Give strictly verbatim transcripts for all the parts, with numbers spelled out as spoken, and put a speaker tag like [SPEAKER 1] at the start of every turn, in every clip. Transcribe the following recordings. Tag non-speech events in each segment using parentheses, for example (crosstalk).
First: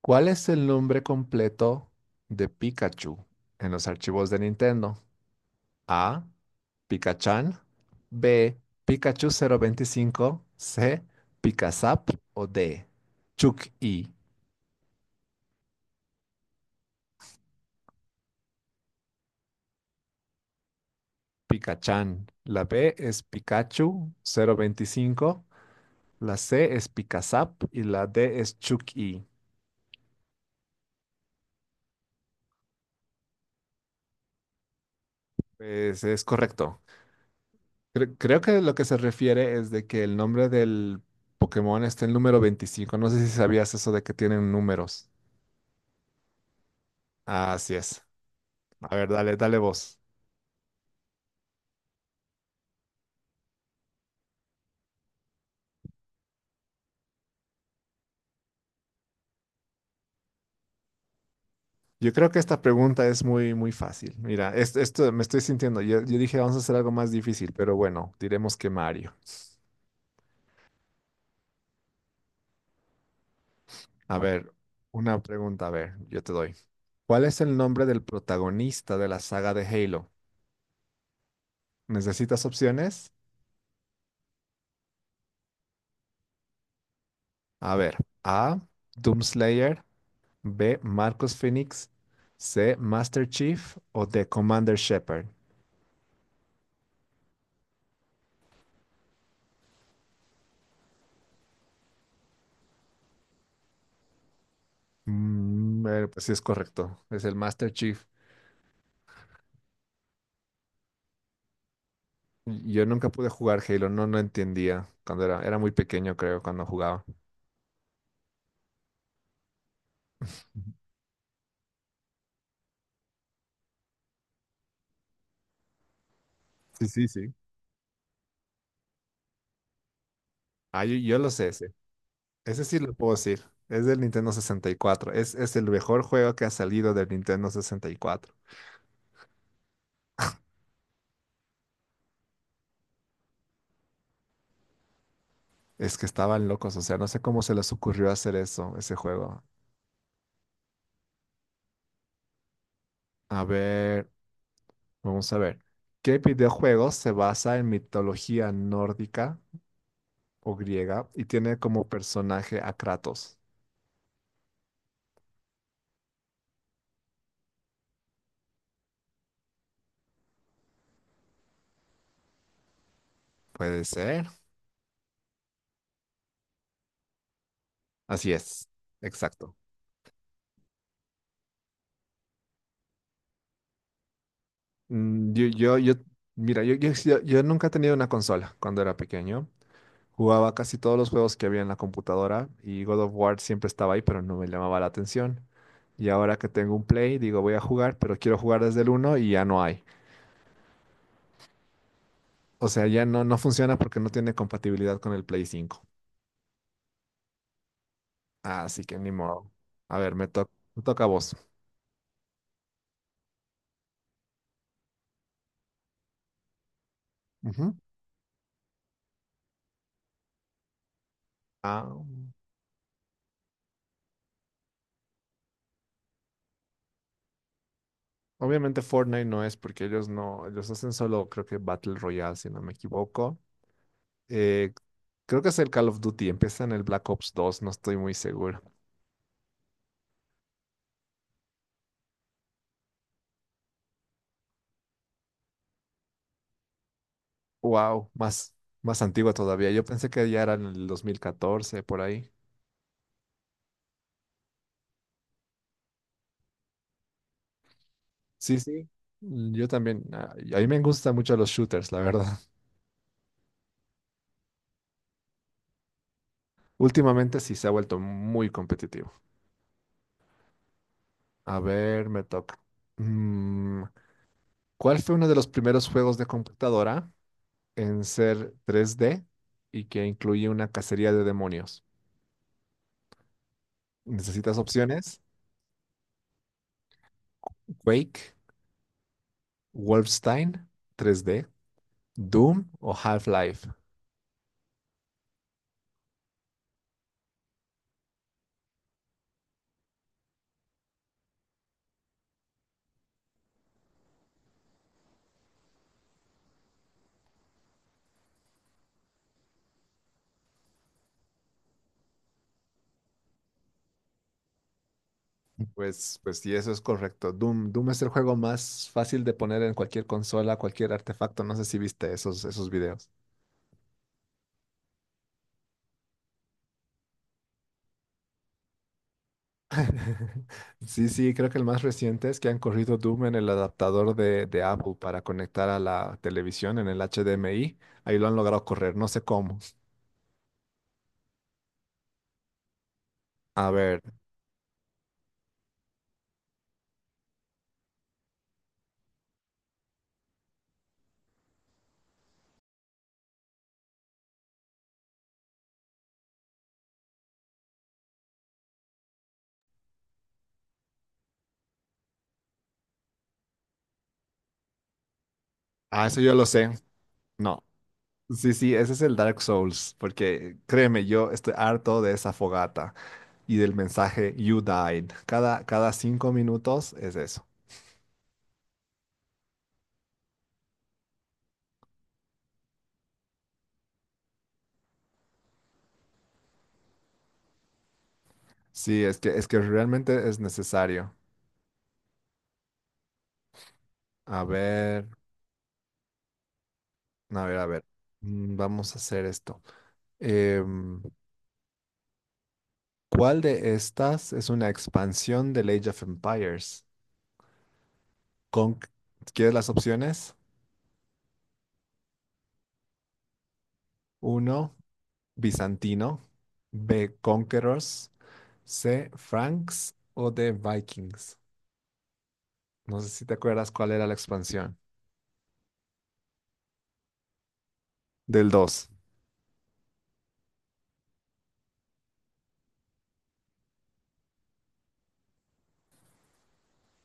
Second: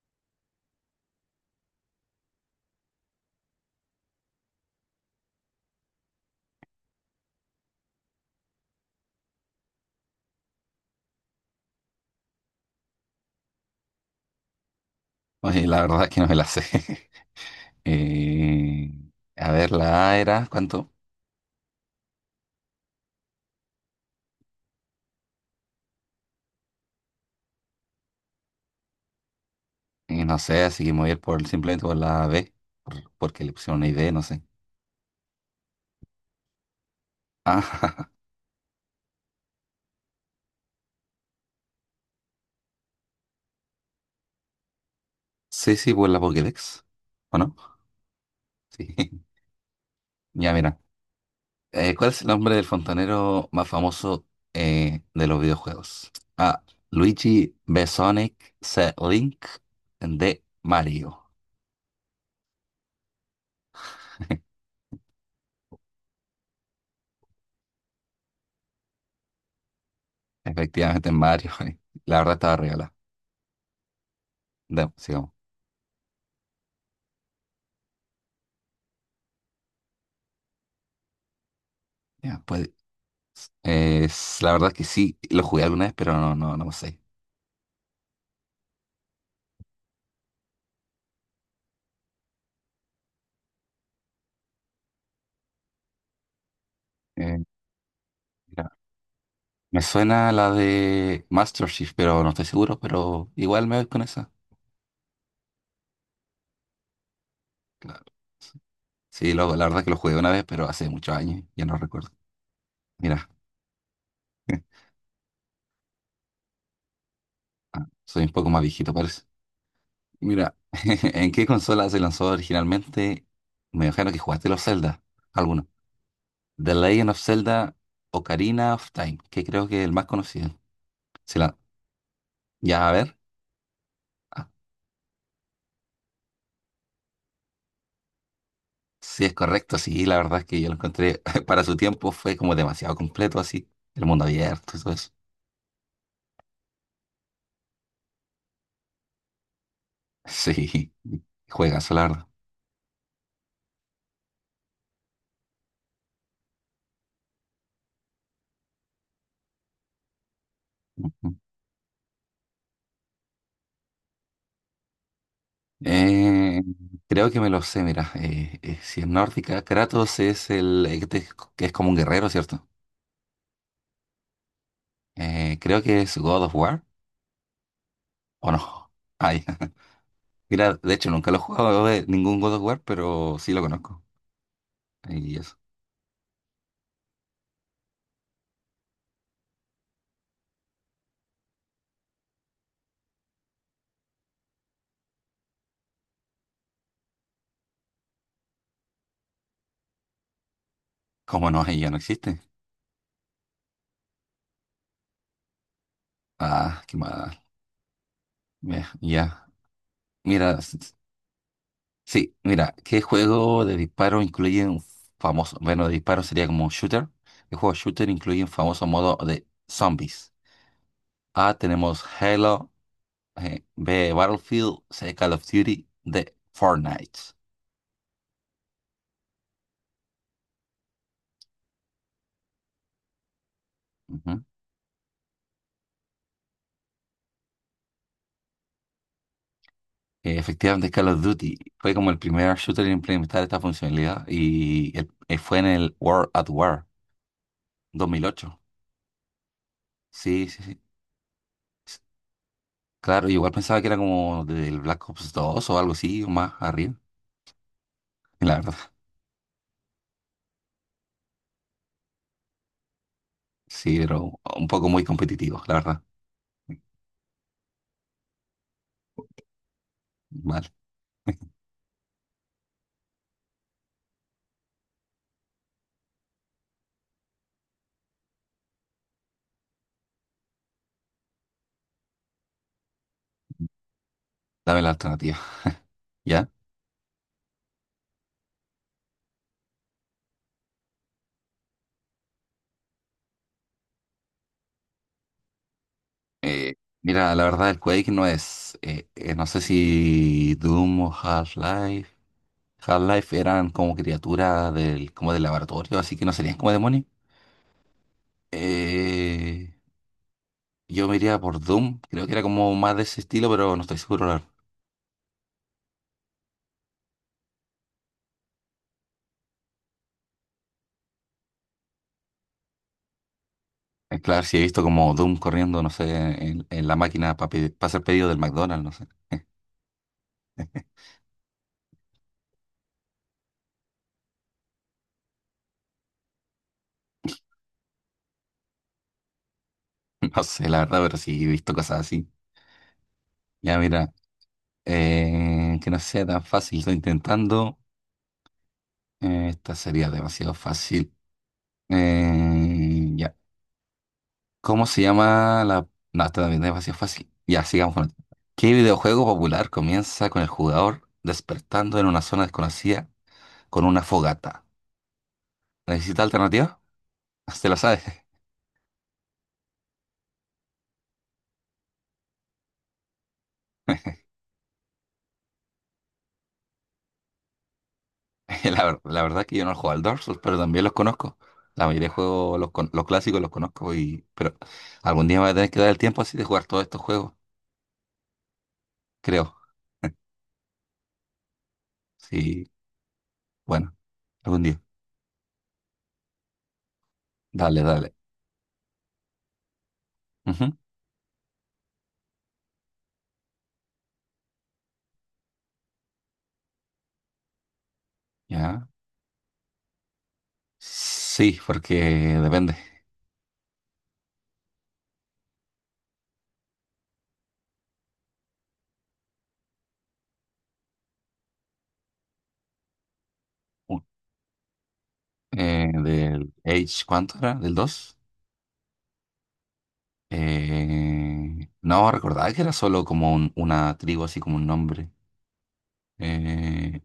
[SPEAKER 1] ¿Cuál es el nombre completo de Pikachu en los archivos de Nintendo? A. Pikachan. B. Pikachu cero veinticinco. C. Pikazap. O D. Chuck-E.
[SPEAKER 2] Oye, la verdad es que no me la sé. (laughs) Eh, a ver, la A era, ¿cuánto?
[SPEAKER 1] Pikachan. La B es Pikachu cero veinticinco. La C es Pikazap. Y la D es Chuck-E.
[SPEAKER 2] Eh, no sé, así que me voy a ir por, simplemente por la B, porque le pusieron una I D, no sé.
[SPEAKER 1] Pues es correcto.
[SPEAKER 2] Ah,
[SPEAKER 1] Cre- creo que lo que se refiere es de que el nombre del Pokémon está en el número veinticinco. No sé si sabías eso de que tienen números.
[SPEAKER 2] (laughs) sí, sí, por la Pokédex. ¿O no?
[SPEAKER 1] Así es. A
[SPEAKER 2] Sí.
[SPEAKER 1] ver, dale,
[SPEAKER 2] (laughs)
[SPEAKER 1] dale vos.
[SPEAKER 2] Ya, mira. Eh, ¿cuál es el nombre del fontanero más famoso eh, de los videojuegos? A. Luigi Besonic, C. Link, D. Mario.
[SPEAKER 1] Yo creo que esta pregunta es muy, muy fácil. Mira,
[SPEAKER 2] (laughs)
[SPEAKER 1] es- esto me estoy sintiendo. Yo, yo dije, vamos a hacer algo más difícil, pero bueno, diremos que Mario.
[SPEAKER 2] Efectivamente, Mario. (laughs) La verdad estaba regalada.
[SPEAKER 1] A ver,
[SPEAKER 2] Ya,
[SPEAKER 1] una
[SPEAKER 2] sigamos.
[SPEAKER 1] pregunta, a ver, yo te doy. ¿Cuál es el nombre del protagonista de la saga de Halo?
[SPEAKER 2] Ya,
[SPEAKER 1] ¿Necesitas
[SPEAKER 2] pues,
[SPEAKER 1] opciones?
[SPEAKER 2] Es, la verdad que sí, lo jugué alguna vez, pero no, no, no sé.
[SPEAKER 1] A ver, A, Doomslayer, B, Marcus Phoenix, C, Master Chief o D, Commander Shepard.
[SPEAKER 2] Eh, Mira, me suena la de Master Chief, pero no estoy seguro, pero igual me voy con esa.
[SPEAKER 1] Mm, eh, pues sí es correcto, es el Master Chief.
[SPEAKER 2] Claro. Sí, lo- la verdad que lo jugué una vez, pero hace muchos años, ya no recuerdo.
[SPEAKER 1] Yo nunca pude
[SPEAKER 2] Mira,
[SPEAKER 1] jugar Halo, no, no
[SPEAKER 2] (laughs)
[SPEAKER 1] entendía cuando era, era muy pequeño, creo, cuando jugaba.
[SPEAKER 2] ah, soy un poco más viejito, parece. Mira, (laughs) ¿en qué consola se lanzó originalmente? Me imagino que jugaste los Zelda, alguno. The
[SPEAKER 1] Sí, sí,
[SPEAKER 2] Legend of
[SPEAKER 1] sí.
[SPEAKER 2] Zelda Ocarina of Time, que creo que es el más conocido.
[SPEAKER 1] Ah, yo, yo lo
[SPEAKER 2] Se
[SPEAKER 1] sé
[SPEAKER 2] la-
[SPEAKER 1] ese. Ese sí
[SPEAKER 2] Ya, a
[SPEAKER 1] lo puedo
[SPEAKER 2] ver.
[SPEAKER 1] decir. Es del Nintendo
[SPEAKER 2] Ah,
[SPEAKER 1] sesenta y cuatro. Es, es el mejor juego que ha salido del Nintendo sesenta y cuatro.
[SPEAKER 2] sí, es correcto, sí, la verdad es que yo lo encontré, (laughs) para su tiempo fue como demasiado completo, así, el mundo abierto y todo eso. (laughs)
[SPEAKER 1] Es que estaban locos, o sea, no sé cómo se les ocurrió hacer eso, ese juego.
[SPEAKER 2] Sí, juegazo, la verdad.
[SPEAKER 1] A ver, vamos a ver. ¿Qué videojuego se basa en mitología nórdica o griega y
[SPEAKER 2] Ujú.
[SPEAKER 1] tiene como personaje a Kratos?
[SPEAKER 2] Eh, Creo que me lo sé, mira, eh, eh, si es nórdica, Kratos es el el que te- que es como un guerrero, ¿cierto?
[SPEAKER 1] Puede ser.
[SPEAKER 2] Eh, creo que es God of War,
[SPEAKER 1] Así
[SPEAKER 2] ¿o
[SPEAKER 1] es,
[SPEAKER 2] no? Ay,
[SPEAKER 1] exacto.
[SPEAKER 2] (laughs) mira, de hecho nunca lo he jugado eh, ningún God of War, pero sí lo conozco.
[SPEAKER 1] Mm,
[SPEAKER 2] Y
[SPEAKER 1] Yo,
[SPEAKER 2] eso.
[SPEAKER 1] yo, yo, mira, yo, yo, yo- yo nunca he tenido una consola cuando era pequeño. Jugaba casi todos los juegos que había en la computadora y God of War siempre estaba ahí, pero no me llamaba la atención. Y ahora que tengo un Play, digo, voy a jugar, pero quiero jugar desde el uno y ya no hay.
[SPEAKER 2] ¿Cómo no? Ahí ya no existe.
[SPEAKER 1] O sea, ya no, no funciona porque no tiene compatibilidad con el Play cinco.
[SPEAKER 2] Ah, qué mal.
[SPEAKER 1] Así
[SPEAKER 2] Ya,
[SPEAKER 1] que ni
[SPEAKER 2] ya.
[SPEAKER 1] modo. A ver, me to-
[SPEAKER 2] Mira,
[SPEAKER 1] me toca a vos.
[SPEAKER 2] sí, mira, ¿qué juego de disparo incluye un famoso, bueno, de disparo sería como un shooter? ¿Qué juego
[SPEAKER 1] Ujú.
[SPEAKER 2] shooter incluye un famoso modo de zombies? A,
[SPEAKER 1] Ah,
[SPEAKER 2] tenemos Halo, eh, B, Battlefield, C, Call of Duty, D, Fortnite.
[SPEAKER 1] obviamente Fortnite no es porque ellos no, ellos hacen solo, creo que Battle Royale, si no me equivoco.
[SPEAKER 2] Ujú.
[SPEAKER 1] Eh, creo que es el Call of Duty, empieza en el Black Ops dos, no estoy muy seguro.
[SPEAKER 2] Eh, Efectivamente, Call of Duty fue como el primer shooter en implementar esta funcionalidad y el- eh, fue en el World at War dos
[SPEAKER 1] Wow,
[SPEAKER 2] mil
[SPEAKER 1] más,
[SPEAKER 2] ocho.
[SPEAKER 1] más antigua todavía. Yo pensé que ya
[SPEAKER 2] Sí,
[SPEAKER 1] era
[SPEAKER 2] sí,
[SPEAKER 1] en
[SPEAKER 2] sí.
[SPEAKER 1] el dos mil catorce
[SPEAKER 2] S-
[SPEAKER 1] por ahí.
[SPEAKER 2] Claro, igual pensaba que era como del Black Ops dos o algo así, o más arriba, la
[SPEAKER 1] Sí,
[SPEAKER 2] verdad.
[SPEAKER 1] sí. mm, Yo también, a a mí me gustan mucho los shooters, la verdad. (laughs)
[SPEAKER 2] Sí, pero un poco muy competitivo, la verdad.
[SPEAKER 1] Últimamente sí se ha vuelto muy competitivo.
[SPEAKER 2] Vale,
[SPEAKER 1] A ver, me toca. Mm, ¿Cuál fue uno de los primeros juegos de computadora en ser tres d y que incluye una cacería de demonios? ¿Necesitas
[SPEAKER 2] dame la
[SPEAKER 1] opciones?
[SPEAKER 2] alternativa. (laughs) ¿Ya?
[SPEAKER 1] Quake, Wolfenstein tres D, Doom o Half-Life.
[SPEAKER 2] Eh, Mira, la verdad, el Quake no es. Eh, eh, no sé si Doom o Half-Life. Half-Life eran como criaturas del, como del laboratorio, así que no serían como demonios. Eh, yo me iría por Doom. Creo que era como más de ese estilo, pero no estoy seguro, la verdad.
[SPEAKER 1] Pues, pues sí, eso es correcto. Doom, Doom es el juego más fácil de poner en cualquier consola, cualquier artefacto. No sé si viste esos, esos videos.
[SPEAKER 2] Eh, Claro, si he visto como Doom corriendo, no sé, en, en la máquina para hacer pedido del McDonald's, no sé. (laughs)
[SPEAKER 1] (laughs) Sí, sí, creo que el más reciente es que han corrido Doom en el adaptador de, de Apple para conectar a la televisión en el H D M I. Ahí lo han logrado correr, no sé cómo.
[SPEAKER 2] No sé, la verdad, pero sí he visto cosas así.
[SPEAKER 1] A
[SPEAKER 2] Ya,
[SPEAKER 1] ver,
[SPEAKER 2] mira. Eh, que no sea tan fácil, estoy intentando. Eh, esta sería demasiado fácil. Eh, ya. ¿Cómo se llama la...? No, esta también es demasiado fácil. Ya, sigamos con esto. ¿Qué videojuego popular comienza con el jugador despertando en una zona desconocida con una fogata?
[SPEAKER 1] ah, eso
[SPEAKER 2] ¿Necesita
[SPEAKER 1] yo lo sé.
[SPEAKER 2] alternativa?
[SPEAKER 1] No.
[SPEAKER 2] ¿Usted la sabe?
[SPEAKER 1] Sí, sí, ese es el Dark Souls, porque créeme, yo estoy harto de esa fogata y del
[SPEAKER 2] (laughs)
[SPEAKER 1] mensaje You died. Cada, cada cinco minutos es eso.
[SPEAKER 2] La, ver- la verdad que yo no he jugado al Dark Souls, pero también los conozco. La mayoría de juegos, los, con- los clásicos los conozco y... Pero algún día me voy a tener que dar el tiempo así de jugar todos estos juegos,
[SPEAKER 1] Sí, es que, es
[SPEAKER 2] creo.
[SPEAKER 1] que realmente es necesario.
[SPEAKER 2] Sí, bueno,
[SPEAKER 1] A
[SPEAKER 2] algún día.
[SPEAKER 1] ver, a ver, a
[SPEAKER 2] Dale,
[SPEAKER 1] ver.
[SPEAKER 2] dale.
[SPEAKER 1] Mm, Vamos a hacer esto.
[SPEAKER 2] Ujú,
[SPEAKER 1] Em, ¿Cuál de estas es una expansión del Age of Empires? Con,
[SPEAKER 2] ya.
[SPEAKER 1] ¿quieres las opciones?
[SPEAKER 2] Sí, porque depende.
[SPEAKER 1] Uno, bizantino. B, conquerors. C, franks o D, vikings. No sé si te acuerdas cuál
[SPEAKER 2] u-
[SPEAKER 1] era la expansión.
[SPEAKER 2] eh, Del age, ¿cuánto era? ¿Del dos?
[SPEAKER 1] Del dos.
[SPEAKER 2] Eh, no, recordaba que era solo como un- una tribu, así como un nombre. Eh,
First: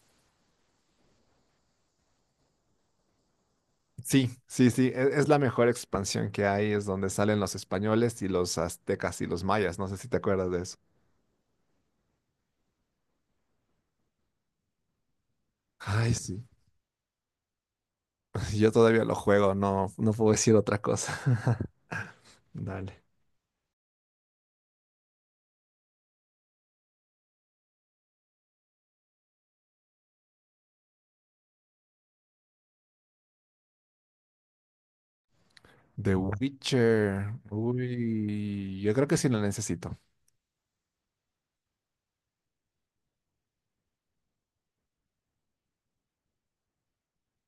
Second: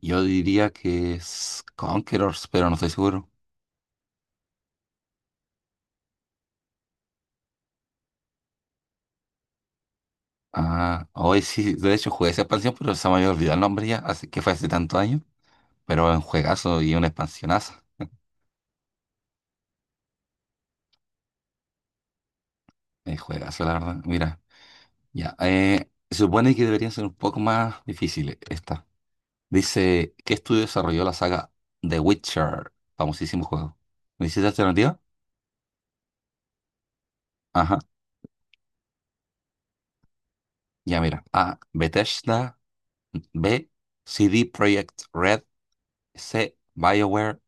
[SPEAKER 2] yo diría que es Conquerors, pero no estoy seguro.
[SPEAKER 1] Sí, sí, sí, e- es la mejor expansión que hay, es donde salen los españoles y los aztecas y los mayas, no sé si te acuerdas de eso.
[SPEAKER 2] Ah, hoy sí, de hecho jugué esa expansión, pero se me había olvidado el nombre ya, así que fue hace tantos años. Pero
[SPEAKER 1] Ay,
[SPEAKER 2] es un
[SPEAKER 1] sí,
[SPEAKER 2] juegazo y una expansionaza.
[SPEAKER 1] (laughs) yo todavía lo juego, no, no puedo decir otra cosa. (laughs) Dale.
[SPEAKER 2] Es juegazo, la verdad. Mira. Ya, eh, se supone que deberían ser un poco más difíciles esta. Dice, ¿qué estudio desarrolló la saga The Witcher? Famosísimo juego. ¿Necesitas alternativa?
[SPEAKER 1] The Witcher.
[SPEAKER 2] Ajá,
[SPEAKER 1] Uy, yo creo que sí lo necesito.
[SPEAKER 2] ya mira. A, Bethesda. B, C D Projekt Red. C, BioWare.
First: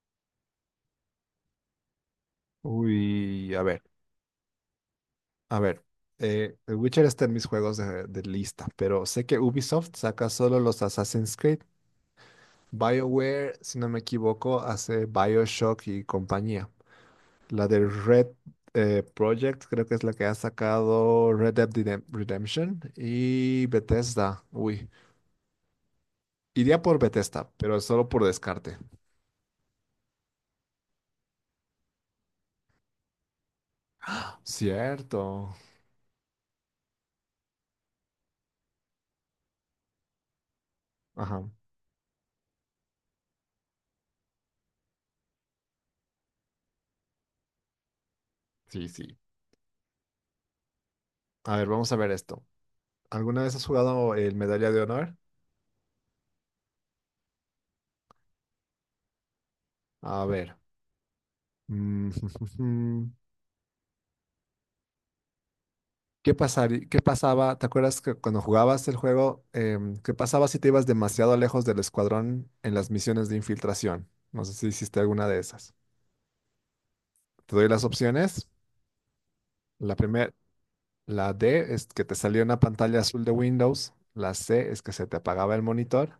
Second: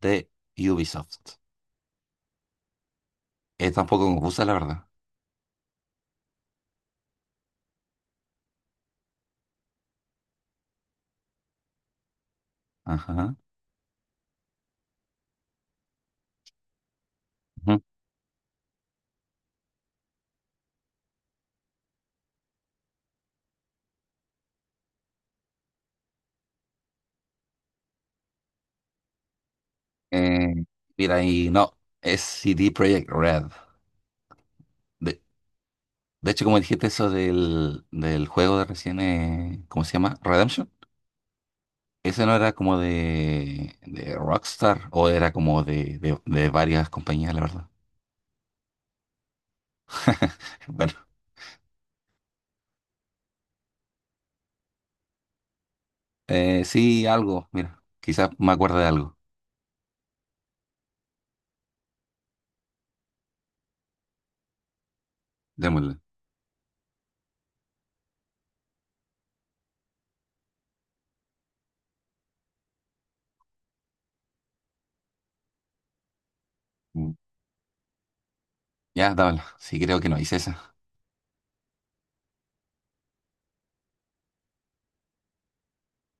[SPEAKER 2] D, Ubisoft.
[SPEAKER 1] Uy, a
[SPEAKER 2] Está
[SPEAKER 1] ver,
[SPEAKER 2] un poco confusa, la verdad.
[SPEAKER 1] a ver. Eh, The Witcher está en mis juegos de, de lista, pero sé que Ubisoft saca solo los Assassin's Creed.
[SPEAKER 2] Ajá.
[SPEAKER 1] BioWare, si no me equivoco, hace BioShock y compañía. La
[SPEAKER 2] Ujú.
[SPEAKER 1] de Red, eh, Project, creo que es la que ha sacado Red Dead Redem- Redemption y Bethesda. Uy, iría por Bethesda, pero solo por descarte.
[SPEAKER 2] Eh, Mira, y no, es C D Projekt Red. De,
[SPEAKER 1] Cierto.
[SPEAKER 2] de hecho, como dijiste eso del, del juego de recién, eh, ¿cómo se llama? Redemption.
[SPEAKER 1] Ajá,
[SPEAKER 2] Ese no era como de, de Rockstar o era como de, de, de varias compañías, la verdad.
[SPEAKER 1] sí, sí.
[SPEAKER 2] (laughs) Bueno,
[SPEAKER 1] A ver, vamos a ver esto. ¿Alguna vez has jugado el Medalla de Honor?
[SPEAKER 2] eh, sí, algo, mira, quizás me acuerdo de algo.
[SPEAKER 1] A ver. mm, (laughs)
[SPEAKER 2] Démosle.
[SPEAKER 1] ¿Qué pasaría, qué pasaba? ¿Te acuerdas que cuando jugabas el juego, em, qué pasaba si te ibas demasiado lejos del escuadrón en las misiones de infiltración? No sé si hiciste alguna de esas.
[SPEAKER 2] Mm.
[SPEAKER 1] Te doy las opciones.
[SPEAKER 2] Ya, dámela. Sí,
[SPEAKER 1] La
[SPEAKER 2] creo que no
[SPEAKER 1] primera,
[SPEAKER 2] hice esa.
[SPEAKER 1] la D es que te salía una pantalla azul de Windows. La C es que se te apagaba el monitor.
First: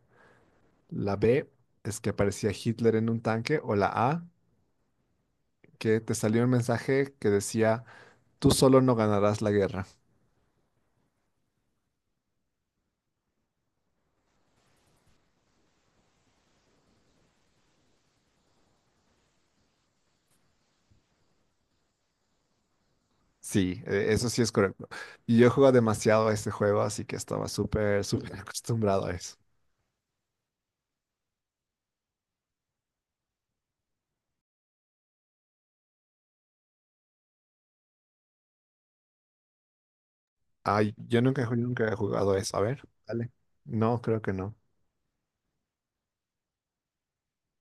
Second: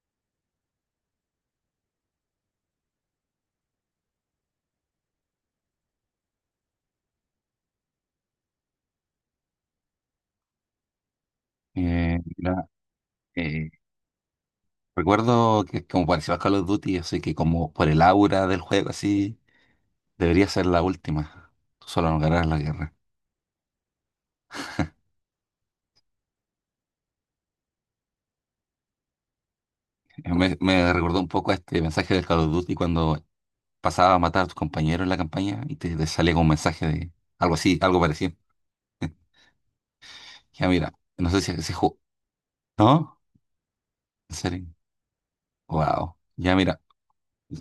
[SPEAKER 1] La B es que aparecía Hitler en un tanque. O la A, que te salió un mensaje que decía, tú solo no ganarás la guerra.
[SPEAKER 2] Eh, mira, eh, recuerdo que como pareció a Call of Duty, así que como por el aura del juego, así, debería ser la última. Tú solo no ganarás la guerra.
[SPEAKER 1] Sí, eh, eso sí es correcto. Y yo juego demasiado a este juego, así que estaba súper, súper (laughs) acostumbrado a eso.
[SPEAKER 2] Eh, Me, me recordó un poco a este mensaje del Call of Duty cuando pasaba a matar a tus compañeros en la campaña y te, te salía con un mensaje de algo así, algo parecido. (laughs) Ya mira,
[SPEAKER 1] Ay, yo
[SPEAKER 2] no sé
[SPEAKER 1] nunca, ju-
[SPEAKER 2] si se
[SPEAKER 1] nunca he
[SPEAKER 2] jugó.
[SPEAKER 1] jugado eso. A ver,
[SPEAKER 2] ¿No?
[SPEAKER 1] dale. No, creo que
[SPEAKER 2] ¿En
[SPEAKER 1] no.
[SPEAKER 2] serio? Wow. Ya mira,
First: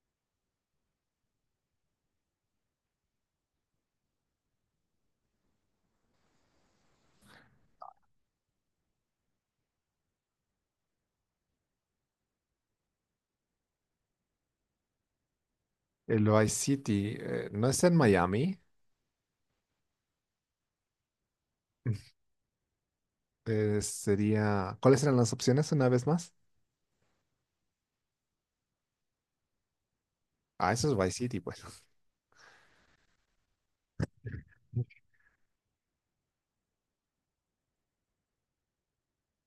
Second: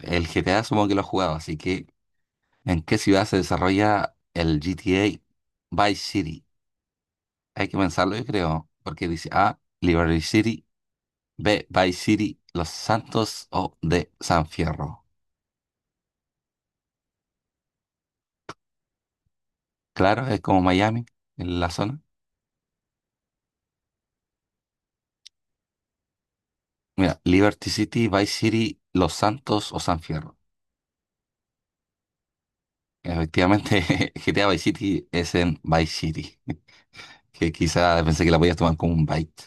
[SPEAKER 2] el G T A supongo que lo has jugado, así que ¿en qué ciudad se desarrolla el G T A Vice City? Hay que pensarlo, yo creo, porque dice A, Liberty City, B, Vice City, Los Santos o D, San Fierro.
[SPEAKER 1] El Vice City, eh, ¿no es en Miami?
[SPEAKER 2] Claro, es como Miami, en la zona.
[SPEAKER 1] Eh, sería. ¿Cuáles eran las opciones una vez más?
[SPEAKER 2] Mira, Liberty City, Vice City, Los Santos o San Fierro.
[SPEAKER 1] Ah, eso es Vice City, pues.
[SPEAKER 2] Efectivamente, (laughs) G T A Vice City es en Vice City, (laughs) que quizá pensé que la podías tomar como un byte.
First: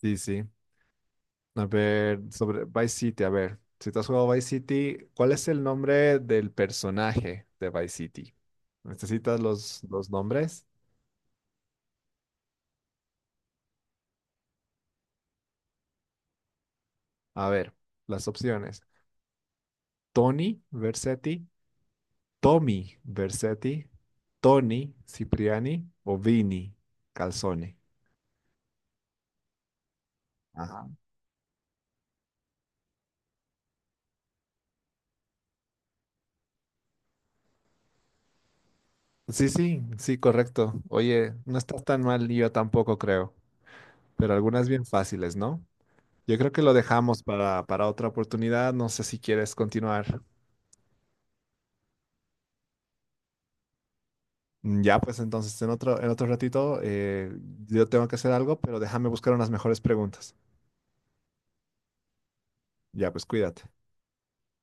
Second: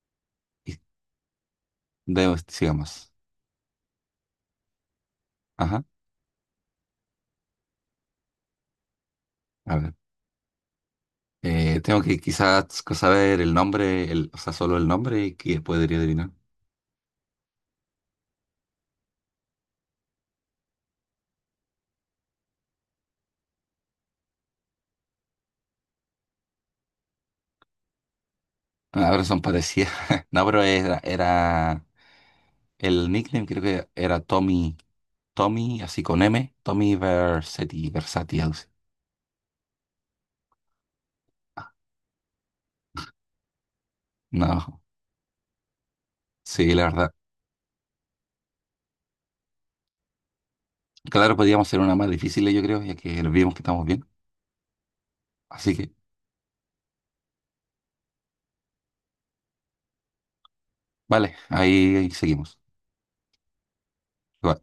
[SPEAKER 1] Sí, sí.
[SPEAKER 2] Y
[SPEAKER 1] A ver,
[SPEAKER 2] de-
[SPEAKER 1] sobre Vice
[SPEAKER 2] sigamos.
[SPEAKER 1] City, a ver. Si tú has jugado Vice City, ¿cuál es el
[SPEAKER 2] Ajá,
[SPEAKER 1] nombre del personaje de Vice City? ¿Necesitas
[SPEAKER 2] a
[SPEAKER 1] los,
[SPEAKER 2] ver.
[SPEAKER 1] los nombres?
[SPEAKER 2] Eh, tengo que quizás saber el nombre, el, o sea, solo el nombre y que podría adivinar.
[SPEAKER 1] A ver, las opciones. Tony Versetti, Tommy Versetti, Tony Cipriani o Vini Calzone.
[SPEAKER 2] Ah, ahora son parecidas. (laughs) No, pero
[SPEAKER 1] Ajá.
[SPEAKER 2] era, era el nickname, creo que era Tommy, Tommy, así con M, Tommy Versetti, Versati, algo así.
[SPEAKER 1] Sí, sí, sí, correcto. Oye, no estás tan mal y yo tampoco creo. Pero algunas
[SPEAKER 2] No,
[SPEAKER 1] bien fáciles, ¿no? Yo creo que
[SPEAKER 2] sí,
[SPEAKER 1] lo
[SPEAKER 2] la verdad.
[SPEAKER 1] dejamos para, para otra oportunidad. No sé si quieres continuar.
[SPEAKER 2] Claro, podíamos hacer una más difícil, yo creo, ya que vimos que estamos bien.
[SPEAKER 1] Mm, Ya, pues entonces en
[SPEAKER 2] Así que...
[SPEAKER 1] otro, en otro ratito, eh, yo tengo que hacer algo, pero déjame buscar unas mejores preguntas.
[SPEAKER 2] Vale, ahí, ahí seguimos.
[SPEAKER 1] Ya, pues cuídate.
[SPEAKER 2] Igual.